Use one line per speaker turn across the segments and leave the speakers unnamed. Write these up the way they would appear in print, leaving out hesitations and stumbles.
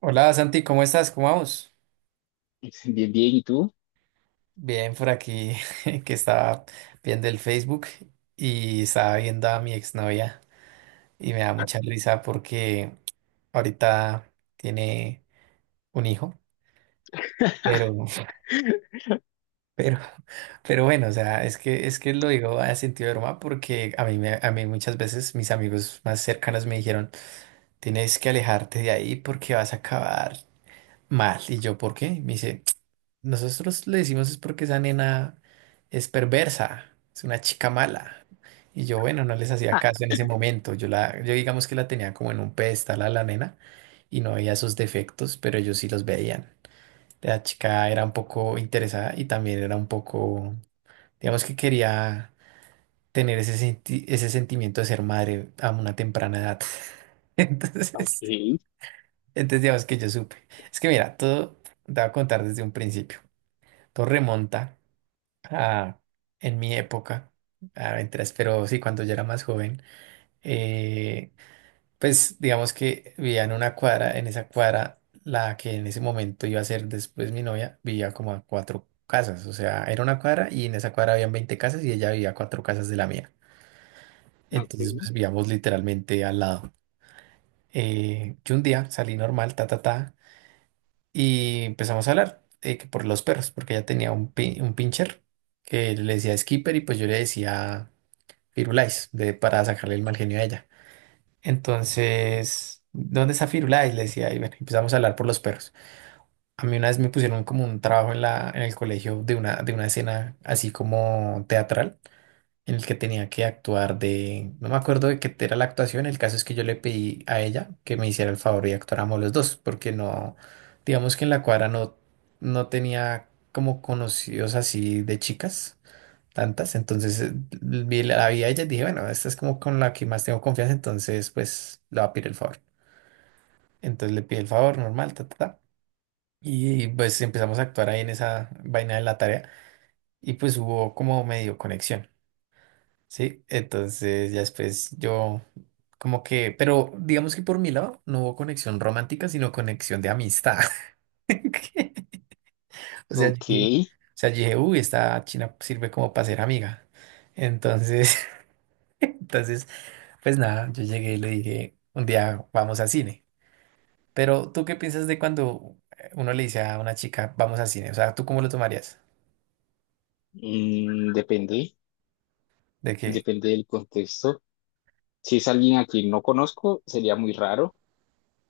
Hola Santi, ¿cómo estás? ¿Cómo vamos?
Bien, bien, ¿y tú?
Bien, por aquí que estaba viendo el Facebook y estaba viendo a mi exnovia y me da mucha risa porque ahorita tiene un hijo, pero, pero, pero bueno, o sea, es que lo digo a sentido de broma porque a mí, a mí muchas veces mis amigos más cercanos me dijeron, tienes que alejarte de ahí porque vas a acabar mal. Y yo, ¿por qué? Me dice. Nosotros le decimos es porque esa nena es perversa, es una chica mala. Y yo, bueno, no les hacía caso en ese momento. Yo digamos que la tenía como en un pedestal a la nena y no veía sus defectos, pero ellos sí los veían. La chica era un poco interesada y también era un poco, digamos que quería tener ese sentimiento de ser madre a una temprana edad.
Ok,
Entonces, digamos que yo supe. Es que mira, todo te voy a contar desde un principio. Todo remonta. ah, en mi época, mientras, pero sí, cuando yo era más joven, eh, pues digamos que vivía en una cuadra, en esa cuadra, la que en ese momento iba a ser después mi novia, vivía como a cuatro casas, o sea, era una cuadra y en esa cuadra habían 20 casas y ella vivía a cuatro casas de la mía. Entonces,
Ok.
pues vivíamos literalmente al lado. Yo un día salí normal, ta, ta, ta, y empezamos a hablar que por los perros, porque ella tenía un pincher que le decía Skipper y pues yo le decía... Firulais para sacarle el mal genio a ella. Entonces, ¿dónde está Firulais? Le decía, y bueno, empezamos a hablar por los perros. A mí una vez me pusieron como un trabajo en en el colegio de una escena así como teatral, en el que tenía que actuar no me acuerdo de qué era la actuación, el caso es que yo le pedí a ella que me hiciera el favor y actuáramos los dos, porque no, digamos que en la cuadra no tenía como conocidos así de chicas tantas. Entonces vi la la vi a ella y dije, bueno, esta es como con la que más tengo confianza, entonces pues le voy a pedir el favor. Entonces le pide el favor normal, ta, ta, ta. Y pues empezamos a actuar ahí en esa vaina de la tarea y pues hubo como medio conexión, ¿sí? Entonces ya después yo como que, pero digamos que por mi lado no hubo conexión romántica, sino conexión de amistad. O sea, yo
ok.
dije, o sea, yo dije, uy, esta china sirve como para ser amiga. Entonces... Entonces, pues nada, yo llegué y le dije, un día vamos a cine. Pero ¿tú qué piensas de cuando uno le dice a una chica, vamos a cine? O sea, ¿tú cómo lo tomarías?
Depende,
¿De qué?
Depende del contexto. Si es alguien a quien no conozco, sería muy raro.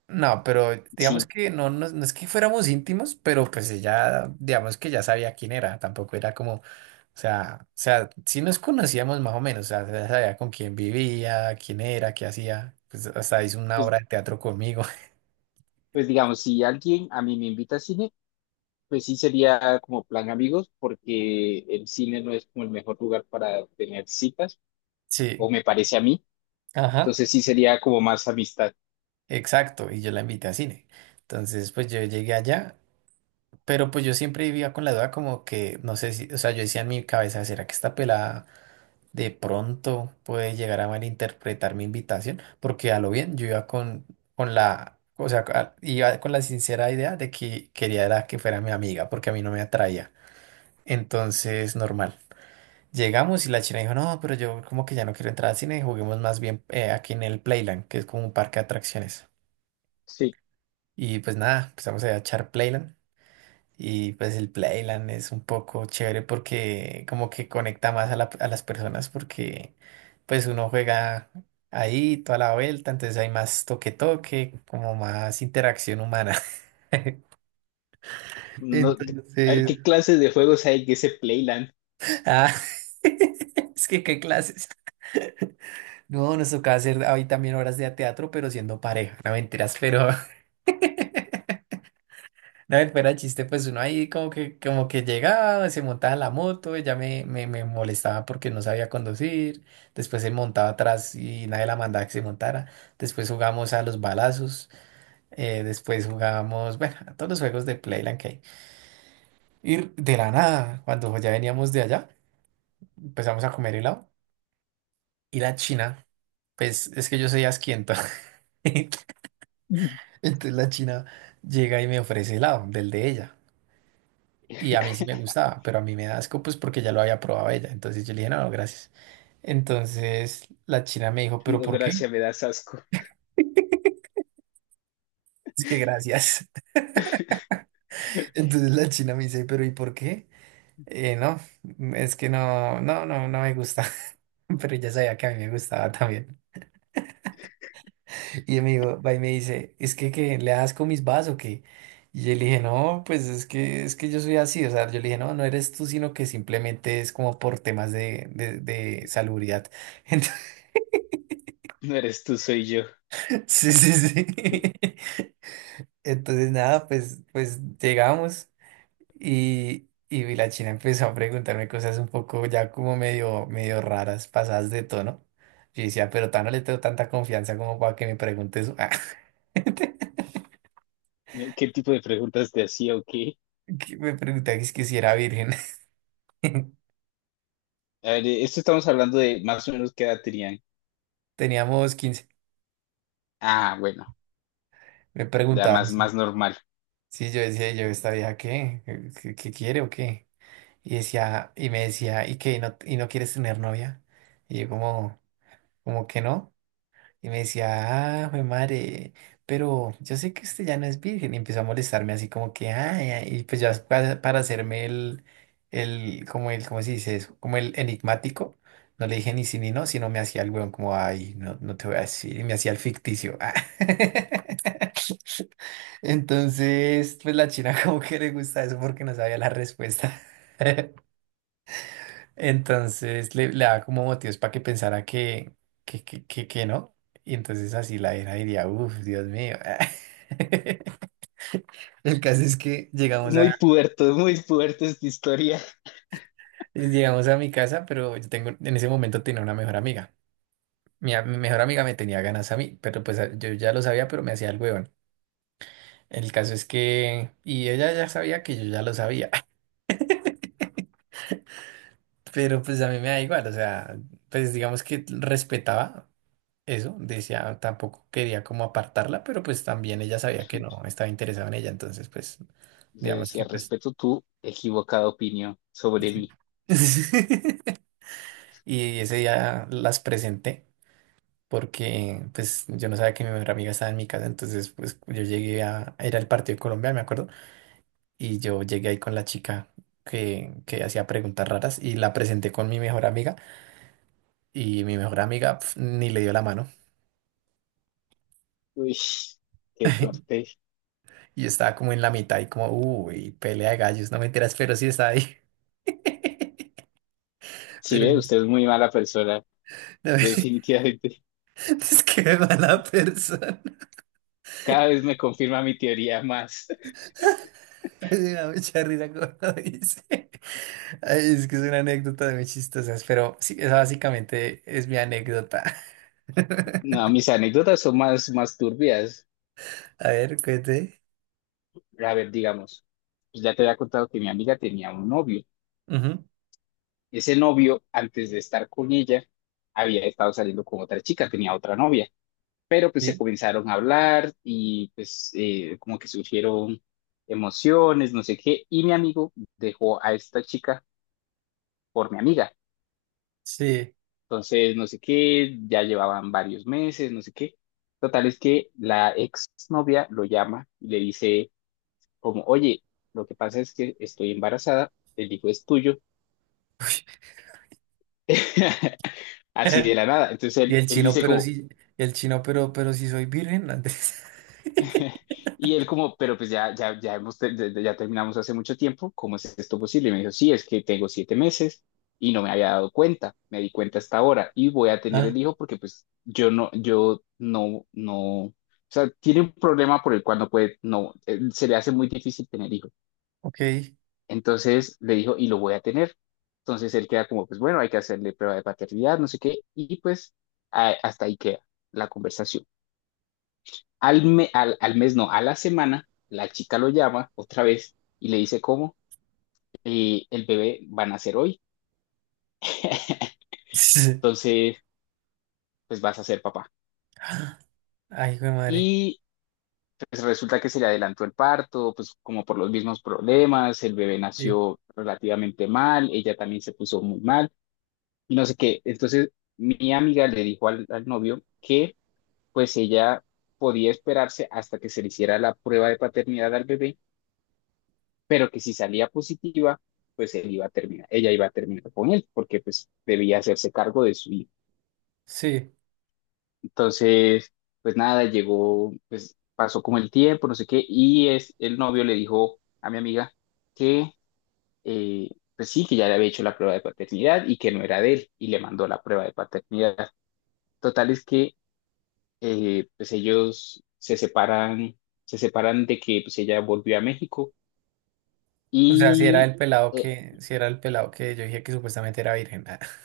No, pero digamos
Sí,
que no, no es que fuéramos íntimos, pero pues ella, digamos que ya sabía quién era, tampoco era como, o sea, sí nos conocíamos más o menos, o sea, ya sabía con quién vivía, quién era, qué hacía, pues hasta hizo una
pues,
obra de teatro conmigo.
pues digamos, si alguien a mí me invita a cine, pues sí sería como plan amigos, porque el cine no es como el mejor lugar para tener citas,
Sí,
o me parece a mí.
ajá.
Entonces sí sería como más amistad.
Exacto, y yo la invité a cine. Entonces, pues yo llegué allá, pero pues yo siempre vivía con la duda como que, no sé si, o sea, yo decía en mi cabeza, ¿será que esta pelada de pronto puede llegar a malinterpretar mi invitación? Porque a lo bien, yo iba con la, o sea, iba con la sincera idea de que quería era que fuera mi amiga, porque a mí no me atraía. Entonces, normal. Llegamos y la china dijo, no, pero yo como que ya no quiero entrar al cine, juguemos más bien aquí en el Playland, que es como un parque de atracciones.
Sí,
Y pues nada, empezamos a echar Playland. Y pues el Playland es un poco chévere porque como que conecta más a las personas porque pues uno juega ahí toda la vuelta, entonces hay más toque toque, como más interacción humana.
no, a ver
Entonces,
qué clases de juegos hay en ese Playland.
ah, es que qué clases. No, nos tocaba hacer ahí también horas de teatro, pero siendo pareja, no mentiras, pero no, y fuera de chiste, pues uno ahí como que llegaba, se montaba en la moto, ella me molestaba porque no sabía conducir, después se montaba atrás y nadie la mandaba que se montara, después jugamos a los balazos, después jugamos, bueno, a todos los juegos de Playland que hay. Y de la nada, cuando ya veníamos de allá, empezamos a comer helado y la china, pues es que yo soy asquiento, entonces la china llega y me ofrece helado del de ella. Y a mí sí me gustaba, pero a mí me da asco pues porque ya lo había probado ella. Entonces yo le dije, no, no, gracias. Entonces la china me dijo, ¿pero
No,
por qué?
gracias, me das asco.
Es que gracias. Entonces la china me dice, ¿pero y por qué? "Eh, no, es que no, no me gusta. Pero ella sabía que a mí me gustaba también. Y me dijo, va y me dice, ¿es que le das con mis vas o qué? Y yo le dije, no, pues es que yo soy así. O sea, yo le dije, no, no eres tú, sino que simplemente es como por temas de salubridad.
No eres tú, soy yo.
Sí, sí, sí. Entonces, nada, pues llegamos y la china empezó a preguntarme cosas un poco ya como medio, medio raras, pasadas de tono. Yo decía, pero tan no le tengo tanta confianza como para que me pregunte eso. Ah,
¿Qué tipo de preguntas te hacía o qué?
que me preguntaba que es que si era virgen.
A ver, esto estamos hablando de más o menos qué edad tenían.
Teníamos 15,
Ah, bueno,
me
ya
preguntaba
más,
eso.
más normal.
Sí, yo decía, yo, ¿esta vieja qué? ¿Qué quiere o qué? Y me decía, ¿y qué? ¿Y no quieres tener novia? Y yo como, como que no. Y me decía, ah, jue madre, pero yo sé que usted ya no es virgen. Y empezó a molestarme así como que, ay, ay, y pues ya para hacerme como el, ¿cómo se dice eso? Como el enigmático. No le dije ni sí ni no, sino me hacía el weón como, ay, no, no te voy a decir. Y me hacía el ficticio. Ah. Entonces, pues la china como que le gusta eso porque no sabía la respuesta. Entonces le daba como motivos para que pensara que, que no. Y entonces así la era diría, uff, Dios mío. El caso es que llegamos a,
Muy puerto esta historia.
mi casa, pero en ese momento tenía una mejor amiga. Mi mejor amiga me tenía ganas a mí, pero pues yo ya lo sabía, pero me hacía el huevón. El caso es que, y ella ya sabía que yo ya lo sabía, pero pues a mí me da igual, o sea, pues digamos que respetaba eso, decía, tampoco quería como apartarla, pero pues también ella sabía que no estaba interesado en ella, entonces pues
Le
digamos que
decía,
pues
respeto tu equivocada opinión sobre
sí.
mí.
Y ese día las presenté porque pues yo no sabía que mi mejor amiga estaba en mi casa, entonces pues era el partido de Colombia, me acuerdo, y yo llegué ahí con la chica que hacía preguntas raras y la presenté con mi mejor amiga y mi mejor amiga pf, ni le dio la mano.
Uy, qué fuerte.
Y yo estaba como en la mitad y como, uy, pelea de gallos, no me enteras, pero sí está ahí.
Sí,
Pero
ve,
sí-
usted es muy mala persona,
no,
definitivamente.
es que es mala persona.
Cada vez me confirma mi teoría más.
Me da mucha risa cuando lo dice. Ay, es que es una anécdota de muy chistosas, pero sí, esa básicamente es mi anécdota.
No, mis anécdotas son más, más turbias.
A ver, cuente.
A ver, digamos, pues ya te había contado que mi amiga tenía un novio.
Ujú,
Ese novio, antes de estar con ella, había estado saliendo con otra chica, tenía otra novia, pero pues se
sí.
comenzaron a hablar y pues como que surgieron emociones, no sé qué, y mi amigo dejó a esta chica por mi amiga.
Sí.
Entonces, no sé qué, ya llevaban varios meses, no sé qué. Total es que la ex novia lo llama y le dice como, oye, lo que pasa es que estoy embarazada, el hijo es tuyo. Así de la nada. Entonces
Y
él,
el
él
chino,
dice
pero
como,
sí, y el chino, pero sí soy virgen antes.
Y él como, pero pues ya, ya, ya, hemos, te- ya ya terminamos hace mucho tiempo, ¿cómo es esto posible? Y me dijo, sí, es que tengo 7 meses y no me había dado cuenta, me di cuenta hasta ahora y voy a tener
Ah,
el hijo porque pues yo no, yo no, no, o sea, tiene un problema por el cual no puede, no, se le hace muy difícil tener hijo.
ok.
Entonces le dijo, y lo voy a tener. Entonces él queda como, pues bueno, hay que hacerle prueba de paternidad, no sé qué, y pues hasta ahí queda la conversación. Al mes, no, a la semana, la chica lo llama otra vez y le dice cómo el bebé va a nacer hoy, entonces pues vas a ser papá.
Ay, hijo de madre.
Y pues resulta que se le adelantó el parto, pues como por los mismos problemas, el bebé
Sí,
nació relativamente mal, ella también se puso muy mal y no sé qué. Entonces mi amiga le dijo al novio que pues ella podía esperarse hasta que se le hiciera la prueba de paternidad al bebé pero que si salía positiva, pues él iba a terminar, ella iba a terminar con él, porque pues debía hacerse cargo de su hijo.
sí.
Entonces, pues nada, llegó, pues pasó como el tiempo, no sé qué, el novio le dijo a mi amiga que, eh, pues sí, que ya le había hecho la prueba de paternidad y que no era de él, y le mandó la prueba de paternidad. Total es que, pues ellos se separan de que pues ella volvió a México
O sea, si era
y...
el pelado
eh,
que, si era el pelado que yo dije que supuestamente era virgen. Ah,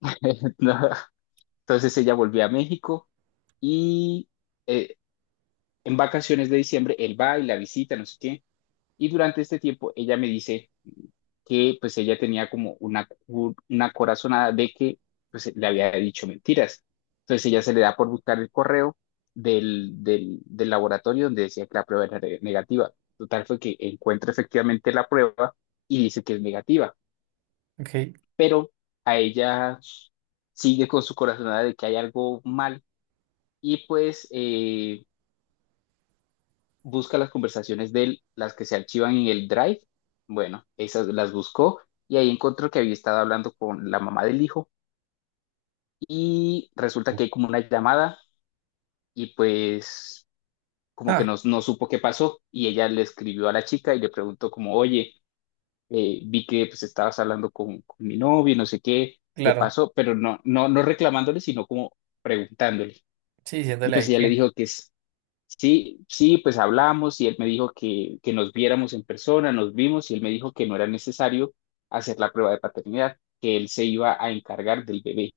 no, Entonces ella volvió a México y eh, en vacaciones de diciembre él va y la visita, no sé qué. Y durante este tiempo ella me dice que pues ella tenía como una, una corazonada de que pues le había dicho mentiras. Entonces ella se le da por buscar el correo del laboratorio donde decía que la prueba era negativa. Total fue que encuentra efectivamente la prueba y dice que es negativa,
ok.
pero a ella sigue con su corazonada de que hay algo mal y pues busca las conversaciones de él, las que se archivan en el Drive. Bueno, esas las buscó y ahí encontró que había estado hablando con la mamá del hijo y resulta
Uf.
que hay como una llamada y pues como que
Ah,
no, no supo qué pasó y ella le escribió a la chica y le preguntó como, oye, vi que pues estabas hablando con mi novio, y no sé qué, qué
claro.
pasó, pero no, no, no reclamándole, sino como preguntándole.
Sí,
Y
diciéndole
pues
ahí
ella le
que.
dijo que, sí, sí, pues hablamos y él me dijo que nos viéramos en persona, nos vimos y él me dijo que no era necesario hacer la prueba de paternidad, que él se iba a encargar del bebé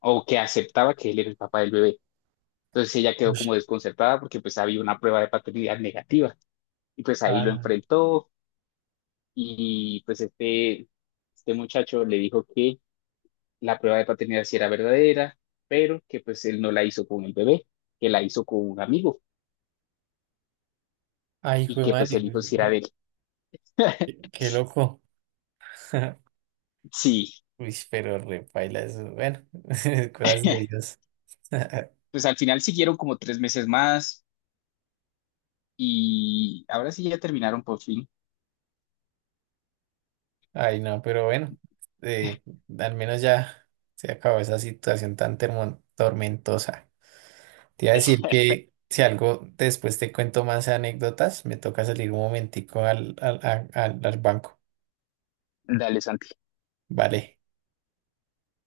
o que aceptaba que él era el papá del bebé. Entonces ella quedó como
Ush,
desconcertada porque pues había una prueba de paternidad negativa y pues ahí lo
ah,
enfrentó y pues este muchacho le dijo que la prueba de paternidad sí era verdadera, pero que pues él no la hizo con el bebé, que la hizo con un amigo
ay,
y
jue
que pues
madre.
el hijo sí era de él.
Qué qué loco.
Sí.
Uy, pero repaila eso. Bueno, cosas de Dios.
Pues al final siguieron como 3 meses más y ahora sí ya terminaron por fin.
Ay, no, pero bueno. eh, al menos ya se acabó esa situación tan tormentosa. Te iba a decir que si algo después te cuento más anécdotas, me toca salir un momentico al, al banco.
Mm. Dale,
Vale.